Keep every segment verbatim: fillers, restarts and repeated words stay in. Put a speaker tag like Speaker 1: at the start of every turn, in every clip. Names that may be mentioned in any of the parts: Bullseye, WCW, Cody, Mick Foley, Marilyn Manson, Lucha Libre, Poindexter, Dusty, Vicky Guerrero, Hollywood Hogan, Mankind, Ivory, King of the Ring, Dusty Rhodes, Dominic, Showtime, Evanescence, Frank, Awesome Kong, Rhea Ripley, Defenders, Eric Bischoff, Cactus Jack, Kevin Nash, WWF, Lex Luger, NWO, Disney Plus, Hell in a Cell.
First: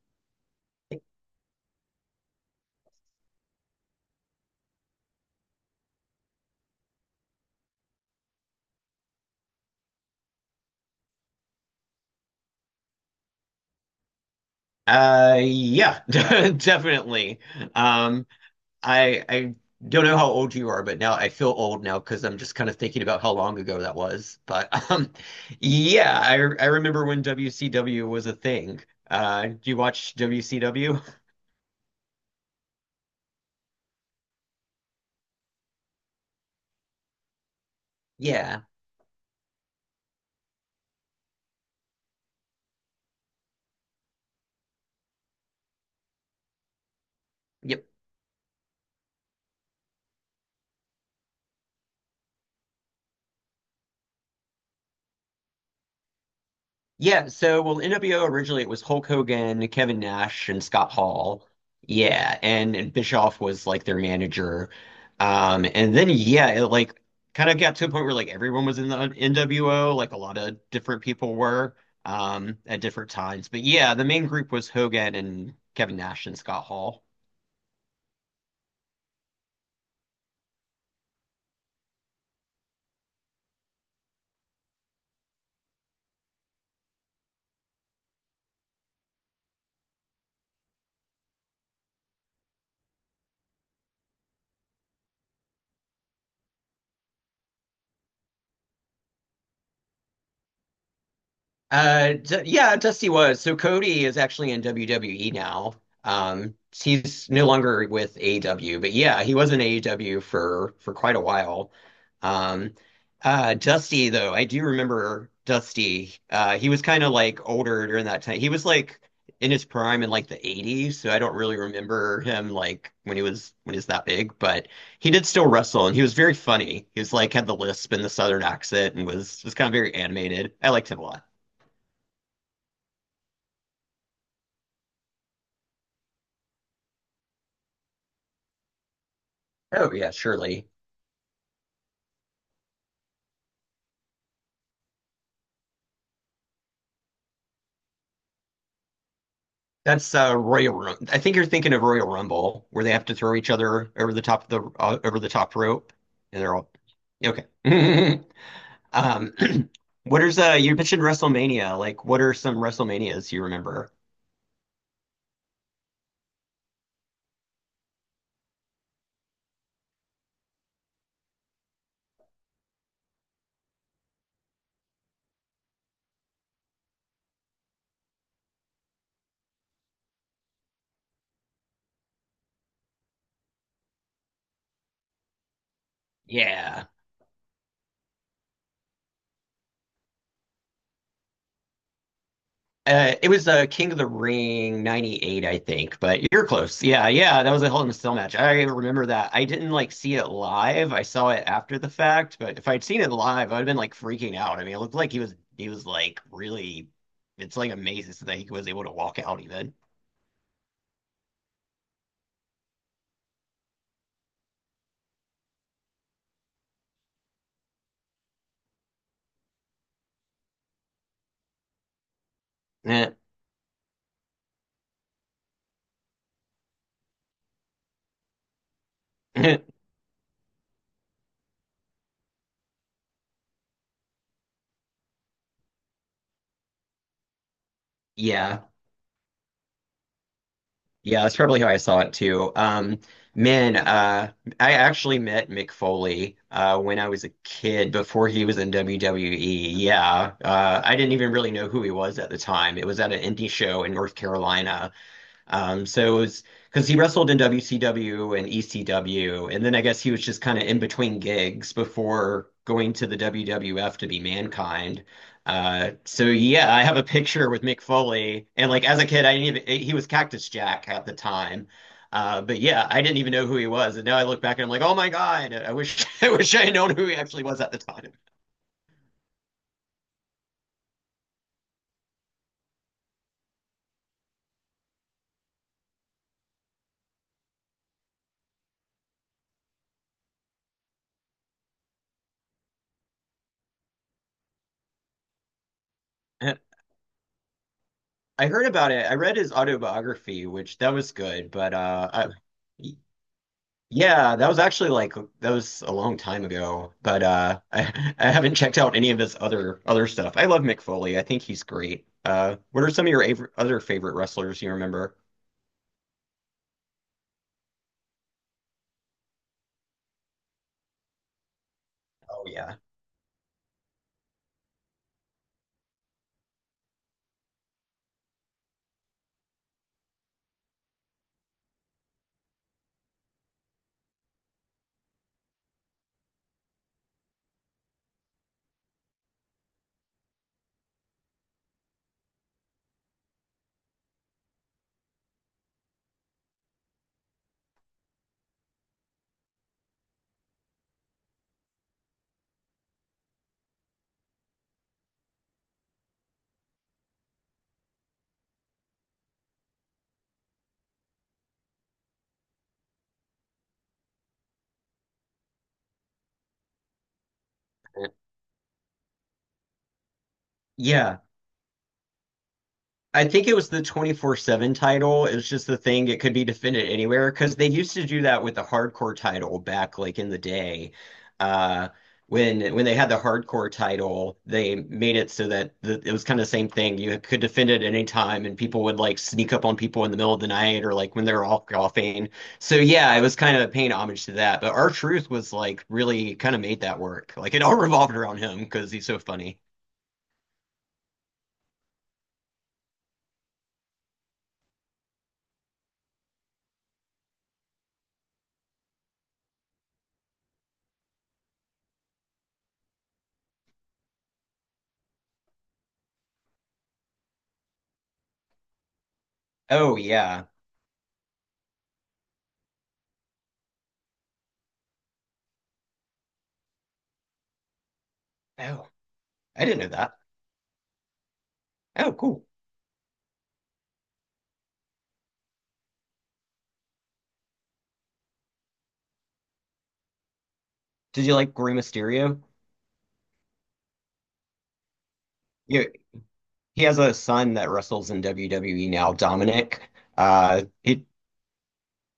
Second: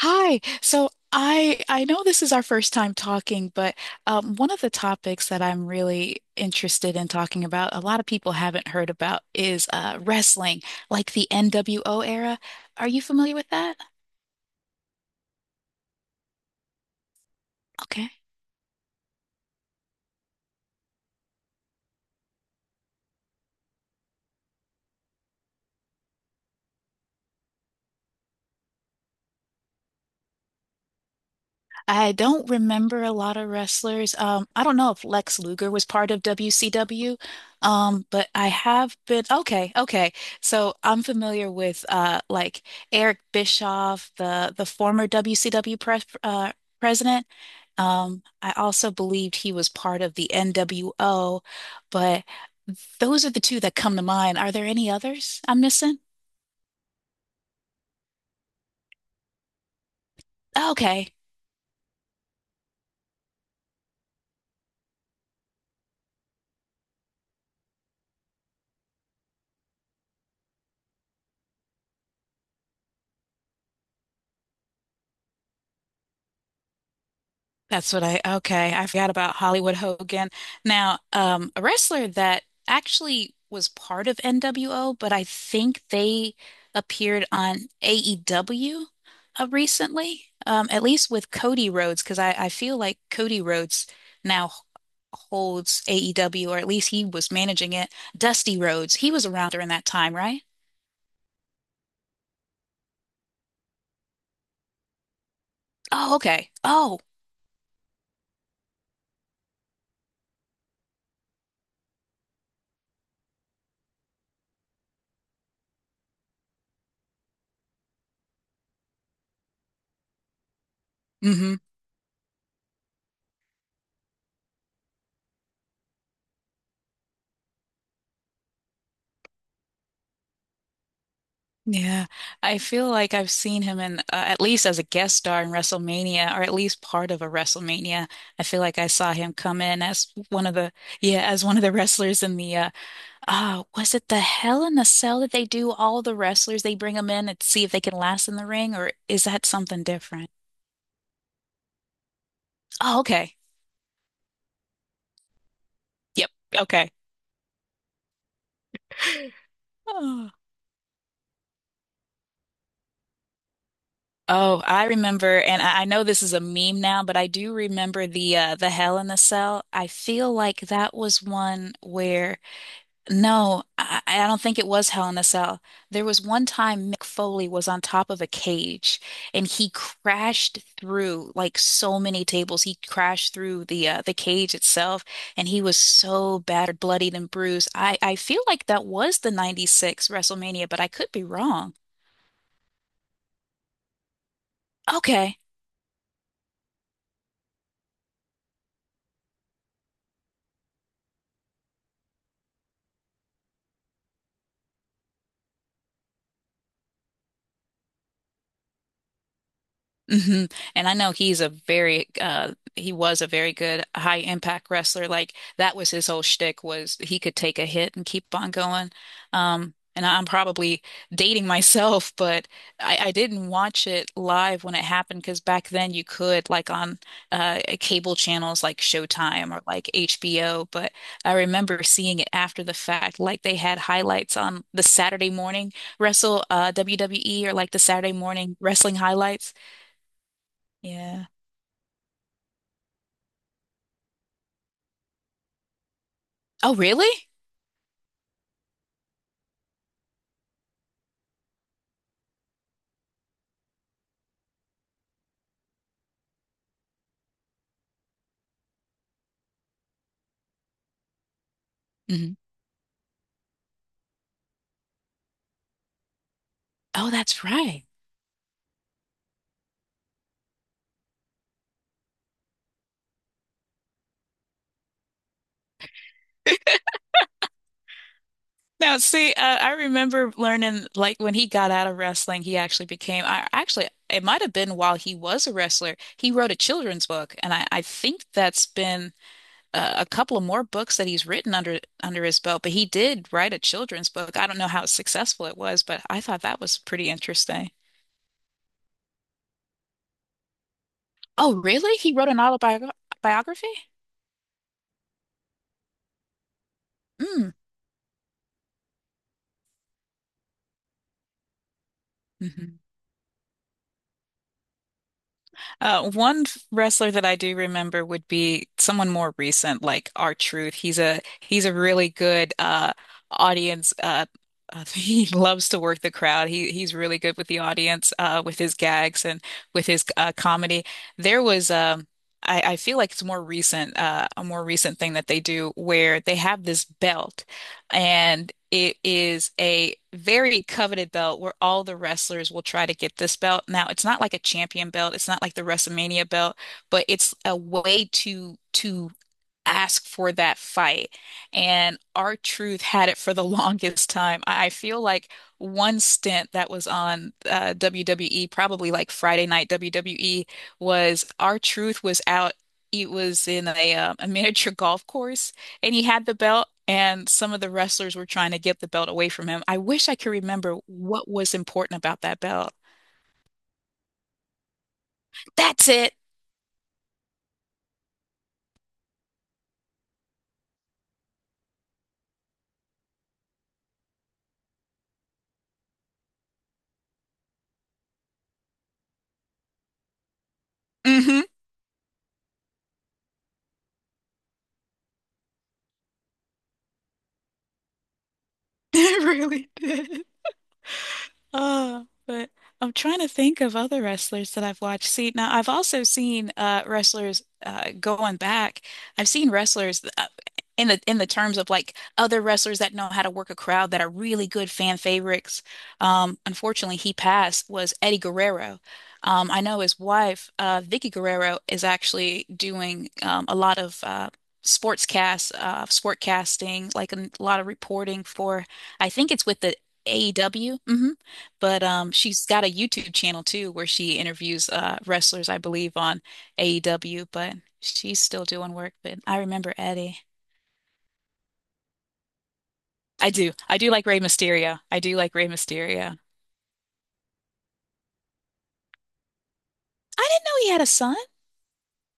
Speaker 1: Hi. So I I know this is our first time talking, but um, one of the topics that I'm really interested in talking about, a lot of people haven't heard about, is uh, wrestling, like the N W O era. Are you familiar with that?
Speaker 2: Uh, yeah, definitely.
Speaker 1: Okay.
Speaker 2: Um, I I don't know how old you are, but now I feel old now because I'm just kind of thinking about how long ago that was. But um, yeah, I I remember when W C W was a thing. Uh, do you watch W C W?
Speaker 1: I don't remember a lot of wrestlers. Um, I don't know if Lex Luger was part of W C W, um, but I
Speaker 2: Yeah.
Speaker 1: have been okay, okay. So I'm familiar with uh, like Eric Bischoff, the the former W C W pres uh, president.
Speaker 2: Yep.
Speaker 1: Um, I also believed he was part of the N W O, but those are the two that come to mind. Are there any others I'm missing?
Speaker 2: Yeah, so well, N W O originally it was Hulk Hogan, Kevin Nash, and Scott
Speaker 1: Okay.
Speaker 2: Hall. Yeah, and, and Bischoff was like their manager. Um, and then yeah, it like kind of got to a point where like everyone was in the N W O, like a lot of different people were um at different times. But yeah, the main group was Hogan and Kevin Nash and Scott Hall.
Speaker 1: That's what I, okay. I forgot about Hollywood Hogan. Now, um, a wrestler that actually was part of N W O, but I think they appeared on A E W uh, recently, um, at least with Cody Rhodes, because I, I feel like Cody Rhodes now holds A E W, or at least he was managing it. Dusty Rhodes, he was around during that time, right?
Speaker 2: Uh, d Yeah, Dusty was. So Cody is actually in W W E now.
Speaker 1: Oh, okay.
Speaker 2: Um,
Speaker 1: Oh,
Speaker 2: he's no longer with A E W, but yeah, he was in A E W for for quite a while. Um, uh, Dusty though, I do remember Dusty. Uh, he was kind of like older during that time. He was like in his prime in like the eighties, so I don't
Speaker 1: hmm.
Speaker 2: really remember him like when he was when he was that big, but he did still wrestle and he was very funny. He was like had the lisp and the southern accent and was was kind of very animated. I liked him a lot.
Speaker 1: Yeah, I feel like I've seen him in uh, at least as a guest star in WrestleMania, or at least part of a WrestleMania. I feel like I saw him come in
Speaker 2: Oh
Speaker 1: as
Speaker 2: yeah,
Speaker 1: one of
Speaker 2: surely.
Speaker 1: the yeah, as one of the wrestlers in the uh, uh was it the Hell in a Cell that they do all the wrestlers they bring them in and see if they can last in the ring, or is that something
Speaker 2: That's
Speaker 1: different?
Speaker 2: uh, Royal Rum. I think you're thinking of Royal Rumble, where they
Speaker 1: Oh,
Speaker 2: have to throw
Speaker 1: okay.
Speaker 2: each other over the top of the uh, over the top rope,
Speaker 1: Yep.
Speaker 2: and they're all
Speaker 1: Okay.
Speaker 2: okay. Um, what
Speaker 1: Oh.
Speaker 2: is uh? You mentioned WrestleMania. Like, what are some WrestleManias you remember?
Speaker 1: Oh, I remember, and I I know this is a meme now, but I do remember the uh, the Hell in the Cell. I feel like that was one where. No, I, I don't think it was Hell in a Cell. There was one time Mick Foley was on top of a cage and he crashed through like so many tables. He crashed through the uh, the cage itself and he was so battered,
Speaker 2: Yeah.
Speaker 1: bloodied, and bruised. I, I feel like that was the ninety-six WrestleMania, but I could be wrong.
Speaker 2: Uh, it was uh, King of the Ring
Speaker 1: Okay.
Speaker 2: 'ninety-eight, I think. But you're close. Yeah, yeah, that was a Hell in a Cell match. I remember that. I didn't like see it live. I saw it after the fact. But if I'd seen it live, I'd have been like freaking out. I mean, it looked like he was he was like really. It's like amazing that he was able to walk out even.
Speaker 1: Hmm. And I know he's a very uh he was a very good high impact wrestler. Like that was his whole shtick was he could take a hit and keep on going. Um and I'm probably dating myself, but I, I didn't watch it live when it happened because back then you could like on uh cable channels like Showtime or like H B O, but I remember seeing it after the fact, like they had highlights on the Saturday morning wrestle uh W W E or like the Saturday morning
Speaker 2: Yeah.
Speaker 1: wrestling highlights.
Speaker 2: Yeah,
Speaker 1: Yeah.
Speaker 2: that's probably how I saw it too. Um, man, uh, I actually met Mick Foley
Speaker 1: Oh,
Speaker 2: uh, when
Speaker 1: really?
Speaker 2: I was a kid before he was in W W E. Yeah, uh, I didn't even really know who he was at the time. It was at an indie show in North Carolina. um, So it was because he wrestled in W C W and E C W, and then I guess he was just kind of in between gigs
Speaker 1: Hmm.
Speaker 2: before going to the W W F to be Mankind. Uh, so yeah, I have a
Speaker 1: Oh, that's
Speaker 2: picture with Mick
Speaker 1: right.
Speaker 2: Foley, and like as a kid, I didn't even, he was Cactus Jack at the time. Uh, but yeah, I didn't even know who he was, and now I look back and I'm like, oh my God, I wish I wish I had known who he actually was at the time.
Speaker 1: Now, see, uh, I remember learning like when he got out of wrestling, he actually became, I actually, it might have been while he was a wrestler, he wrote a children's book, and I, I think that's been uh, a couple of more books that he's written under under his belt. But he did write a children's book. I don't know how successful it was, but I thought that was pretty interesting.
Speaker 2: I heard about it. I read his autobiography, which that was good,
Speaker 1: Oh,
Speaker 2: but
Speaker 1: really?
Speaker 2: uh,
Speaker 1: He wrote an
Speaker 2: I,
Speaker 1: autobiography?
Speaker 2: yeah, that was actually like that was a long time ago, but
Speaker 1: Mm.
Speaker 2: uh I, I haven't checked out any of his other other stuff. I love Mick Foley. I think he's great. Uh
Speaker 1: Hmm.
Speaker 2: what are some of your av- other favorite wrestlers you remember?
Speaker 1: Uh, one wrestler that I do remember would be someone more recent, like R-Truth. He's a he's a really
Speaker 2: Oh
Speaker 1: good
Speaker 2: yeah.
Speaker 1: uh, audience. Uh, uh, he loves to work the crowd. He he's really good with the audience, uh, with his gags and with his uh, comedy. There was um, I, I feel like it's more recent, uh, a more recent thing that they do where they have this belt. And it is a very coveted belt where all the wrestlers will try to get this belt. Now, it's not like a champion belt. It's not like the WrestleMania belt, but it's a way to to ask for that fight. And R-Truth had it for the longest time. I I feel like one stint that was on uh, W W E, probably like Friday Night W W E, was R-Truth was out. It was in a, um, a miniature golf course and he had the belt. And some of the wrestlers were trying to get the belt away from him. I wish I could remember
Speaker 2: Yeah,
Speaker 1: what was important about that belt.
Speaker 2: I think it was the twenty-four seven title. It was just the
Speaker 1: That's
Speaker 2: thing.
Speaker 1: it.
Speaker 2: It could be defended anywhere because they used to do that with the hardcore title back like in the day. Uh, when when they had the hardcore title, they made it so that the, it was kind of the same thing. You could defend it at any time, and people would like sneak up on people in the middle of the night or like when they
Speaker 1: Hmm.
Speaker 2: are all golfing. So yeah, it was kind of paying homage to that. But our truth was like really kind of made that work. Like it all revolved around him because he's so
Speaker 1: It
Speaker 2: funny.
Speaker 1: really did. Uh, but I'm trying to think of other wrestlers that I've watched. See, now I've also seen uh wrestlers uh going back. I've seen wrestlers uh, in the in the terms of like other wrestlers that know how to work a crowd that are really good fan favorites. Um, unfortunately, he passed was Eddie Guerrero. Um, I know
Speaker 2: Oh
Speaker 1: his
Speaker 2: yeah.
Speaker 1: wife, uh, Vicky Guerrero, is actually doing um, a lot of uh sportscast, uh, sport casting, like a lot of reporting for.
Speaker 2: Oh,
Speaker 1: I think it's with
Speaker 2: I
Speaker 1: the
Speaker 2: didn't know that.
Speaker 1: A E W. But um,
Speaker 2: Oh,
Speaker 1: she's
Speaker 2: cool.
Speaker 1: got a YouTube channel too where she interviews uh, wrestlers, I believe, on A E W, but she's still doing work. But I remember Eddie.
Speaker 2: Did you like Rey Mysterio?
Speaker 1: I do. I do like Rey Mysterio. I do like Rey
Speaker 2: You,
Speaker 1: Mysterio.
Speaker 2: he has a son that wrestles in W W E now, Dominic.
Speaker 1: I didn't know
Speaker 2: Uh,
Speaker 1: he had a
Speaker 2: he
Speaker 1: son.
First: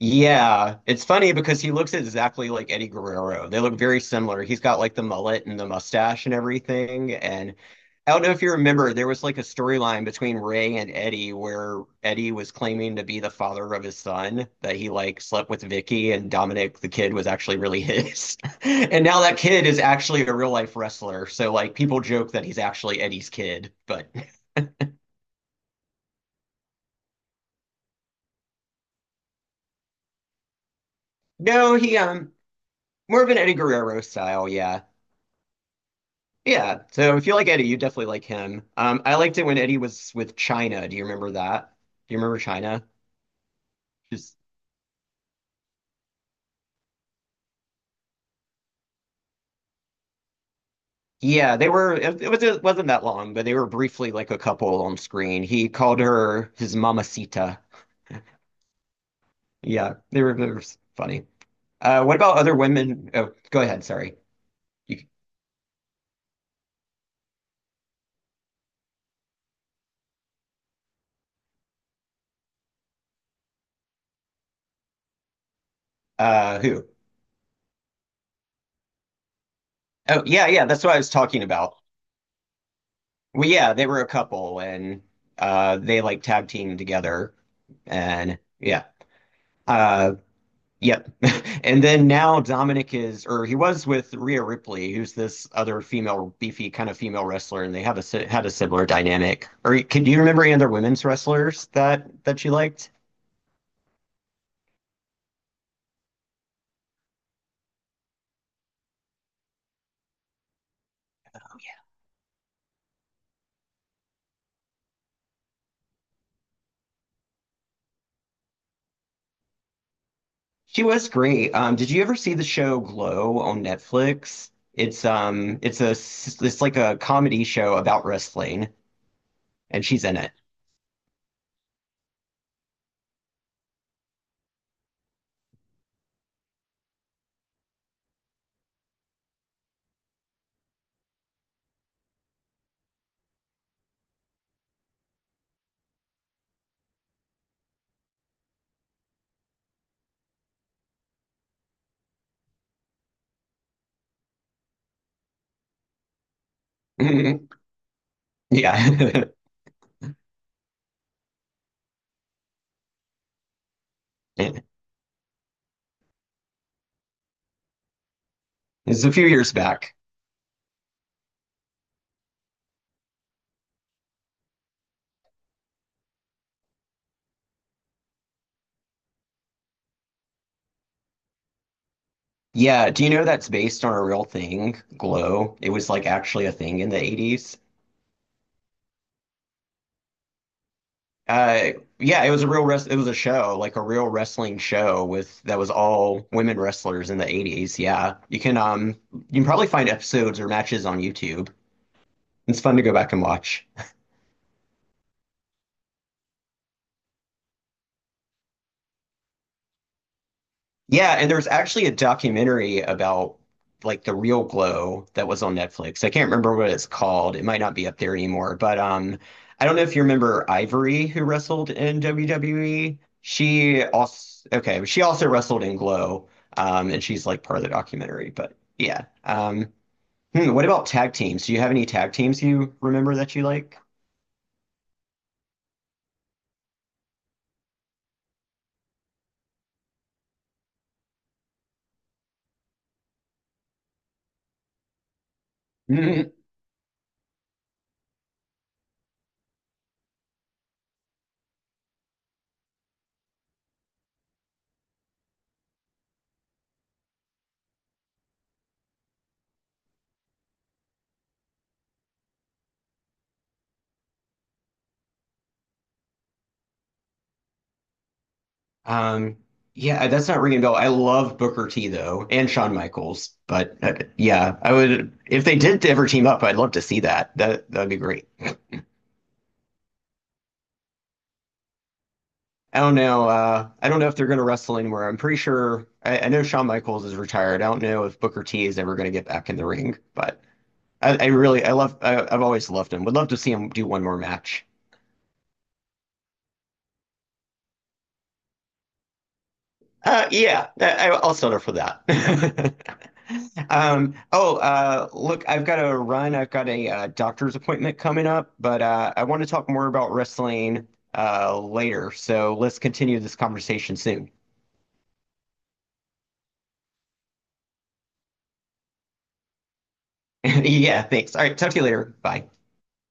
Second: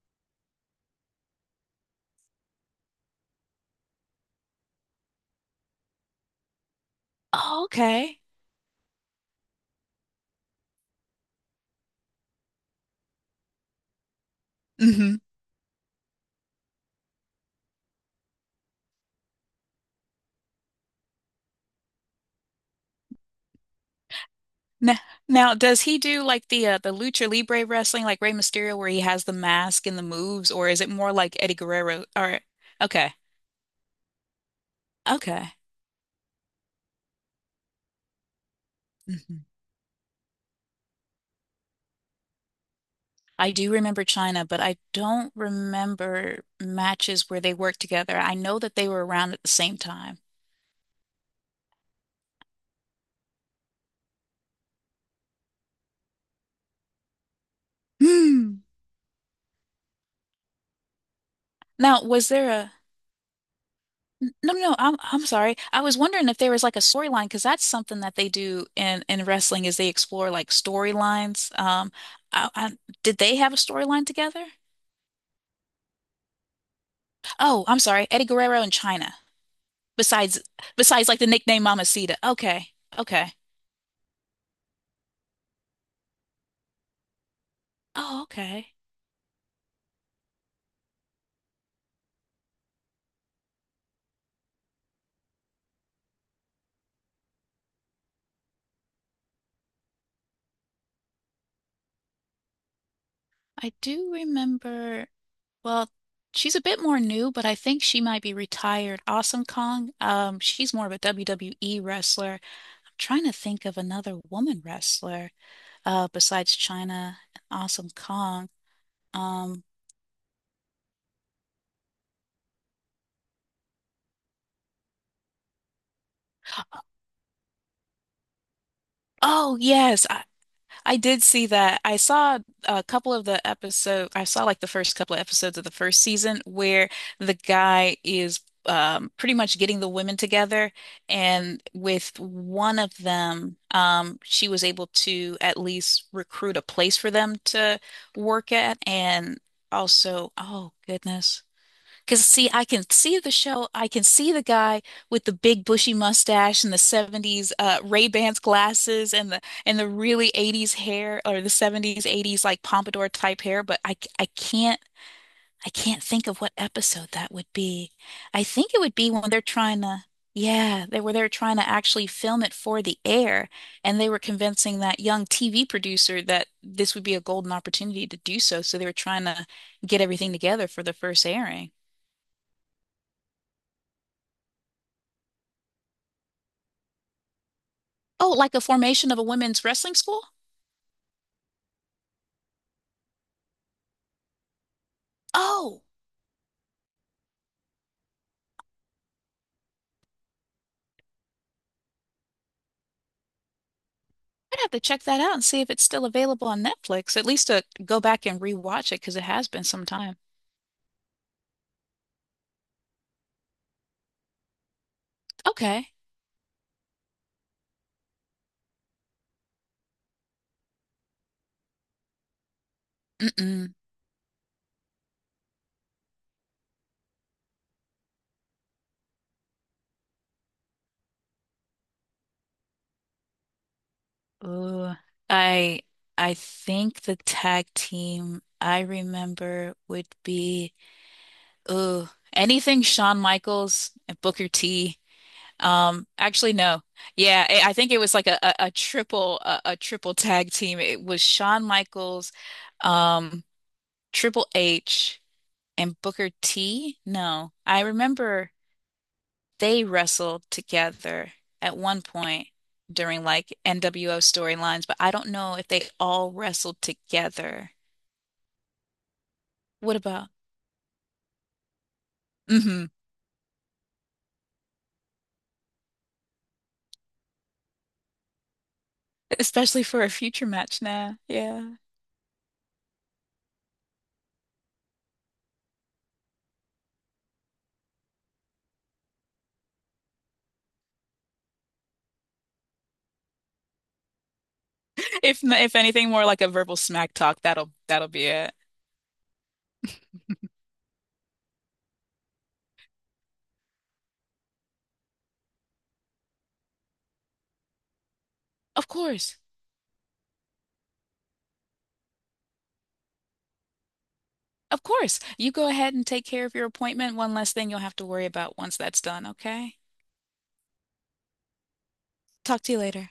Speaker 2: Yeah, it's funny because he looks exactly like Eddie Guerrero. They look very similar. He's got like the mullet and the mustache and everything. And
Speaker 1: Oh,
Speaker 2: I
Speaker 1: okay.
Speaker 2: don't know if you remember, there was like a storyline between Ray and Eddie where Eddie was claiming to be the father of his son, that he
Speaker 1: Hmm.
Speaker 2: like slept with Vicky and Dominic the kid was actually really his. And now that kid is actually a real life wrestler. So like people joke that he's actually Eddie's kid, but
Speaker 1: Now, now, does he do like the uh, the Lucha Libre wrestling, like Rey Mysterio, where he has the mask and the moves, or is it more like Eddie
Speaker 2: no, he
Speaker 1: Guerrero?
Speaker 2: um
Speaker 1: Or okay,
Speaker 2: more of an Eddie Guerrero style, yeah.
Speaker 1: okay.
Speaker 2: Yeah, so if you like Eddie, you definitely like him. Um, I liked
Speaker 1: Mm-hmm.
Speaker 2: it when Eddie was with China. Do you remember that? Do you remember China?
Speaker 1: I do remember
Speaker 2: Just
Speaker 1: China, but I don't remember matches where they worked together. I know that they were around at the same time.
Speaker 2: Yeah, they were. It, it was it wasn't that long, but they were briefly like a couple on screen. He called her his mamacita.
Speaker 1: Hmm.
Speaker 2: Yeah, they were, they were funny.
Speaker 1: Now,
Speaker 2: Uh, what
Speaker 1: was
Speaker 2: about
Speaker 1: there
Speaker 2: other
Speaker 1: a
Speaker 2: women? Oh, go ahead. Sorry.
Speaker 1: no, no, no, I'm
Speaker 2: You,
Speaker 1: I'm sorry. I was wondering if there was like a storyline because that's something that they do in in wrestling is they explore like storylines. Um, I, I, did they have a storyline together?
Speaker 2: uh, who?
Speaker 1: Oh, I'm sorry, Eddie Guerrero and China.
Speaker 2: Oh,
Speaker 1: Besides,
Speaker 2: yeah, yeah. That's what I was
Speaker 1: besides like the
Speaker 2: talking
Speaker 1: nickname
Speaker 2: about.
Speaker 1: Mamacita. Okay, okay.
Speaker 2: Well, yeah, they were a couple, and uh, they like tag team together,
Speaker 1: Oh,
Speaker 2: and
Speaker 1: okay.
Speaker 2: yeah. Uh, Yep. And then now Dominic is, or he was with Rhea Ripley, who's this other female, beefy kind of female wrestler, and they have a si- had a similar dynamic. Or can do you remember any other women's wrestlers that that you liked?
Speaker 1: I do remember, well, she's a bit more new, but I think she might be retired. Awesome Kong, um, she's more of a W W E wrestler. I'm trying to think of another woman wrestler uh, besides China and Awesome Kong. Um,
Speaker 2: She was great. Um, did you ever see the show Glow on Netflix? It's um, it's a s- it's like a comedy show about wrestling,
Speaker 1: oh,
Speaker 2: and she's
Speaker 1: yes,
Speaker 2: in it.
Speaker 1: I did see that. I saw a couple of the episode. I saw like the first couple of episodes of the first season where the guy is um, pretty much getting the women together, and with one of them, um, she was able to at least recruit a place for them to work at, and also, oh goodness. Because see, I can see the show. I can see the guy with the big bushy mustache and the seventies uh, Ray-Bans glasses
Speaker 2: Yeah,
Speaker 1: and the and the really eighties hair or the seventies eighties like pompadour type hair, but I I
Speaker 2: it's
Speaker 1: can't I can't think of what episode that would be. I think it
Speaker 2: a
Speaker 1: would be
Speaker 2: few
Speaker 1: when they're
Speaker 2: years
Speaker 1: trying
Speaker 2: back.
Speaker 1: to yeah, they were they're trying to actually film it for the air and they were convincing that young T V producer that this would be a golden opportunity to do so, so they were trying to get everything together for the first airing.
Speaker 2: Yeah, do you know that's based on a real thing, Glow? It was like actually a thing in the eighties.
Speaker 1: Oh, like a formation of a women's wrestling school?
Speaker 2: Uh yeah, it was a real res it was a show, like a real wrestling show with that was
Speaker 1: Oh,
Speaker 2: all women wrestlers in the eighties. Yeah. You can um you can probably find episodes or matches on YouTube. It's fun to go back and watch.
Speaker 1: I'd have to check that out and see if it's still available on Netflix. At least to go back and rewatch it because it has been some time.
Speaker 2: Yeah, and there's actually a documentary about like the real glow that was on
Speaker 1: Okay.
Speaker 2: Netflix. I can't remember what it's called. It might not be up there anymore, but um I don't know if you remember Ivory who wrestled in W W E.
Speaker 1: Mm-mm.
Speaker 2: She also okay, she also wrestled in Glow. Um and she's like part of the documentary, but yeah. Um hmm, what about tag teams? Do you have any tag teams you remember that you like?
Speaker 1: Ooh, I I think the tag team I remember would be ooh, anything Shawn Michaels and Booker T. Um, actually no. Yeah, I I think it was like a, a, a triple a, a triple tag team. It was Shawn Michaels, um, Triple H. and Booker T? No, I remember they wrestled together at one point during like N W O storylines, but I don't know if they all wrestled together.
Speaker 2: Um,
Speaker 1: What
Speaker 2: yeah, that's
Speaker 1: about?
Speaker 2: not ringing a bell. I love Booker T though, and Shawn
Speaker 1: Hmm.
Speaker 2: Michaels. But uh, yeah, I would if they did ever team up, I'd love to see that. That that'd be great.
Speaker 1: Especially for a future match now. Yeah.
Speaker 2: I don't know. Uh, I don't know if they're going to wrestle anywhere. I'm pretty sure. I, I know Shawn Michaels is retired. I don't know if Booker T is ever going to get back in the ring. But I, I really, I love. I, I've always loved him. Would love to see him do one more match.
Speaker 1: If n- if anything more like a verbal smack talk, that'll that'll be it.
Speaker 2: Uh, yeah, that, I- I'll settle for that. Um, oh, uh, Look, I've got to run. I've got a uh, doctor's appointment coming up, but
Speaker 1: Of
Speaker 2: uh, I
Speaker 1: course.
Speaker 2: want to talk more about wrestling uh, later. So let's continue this conversation soon.
Speaker 1: Of course. You go ahead and take care of your appointment. One less thing you'll have to worry about once that's done, okay?
Speaker 2: Yeah, thanks. All right, talk to you later. Bye.
Speaker 1: Talk to you later.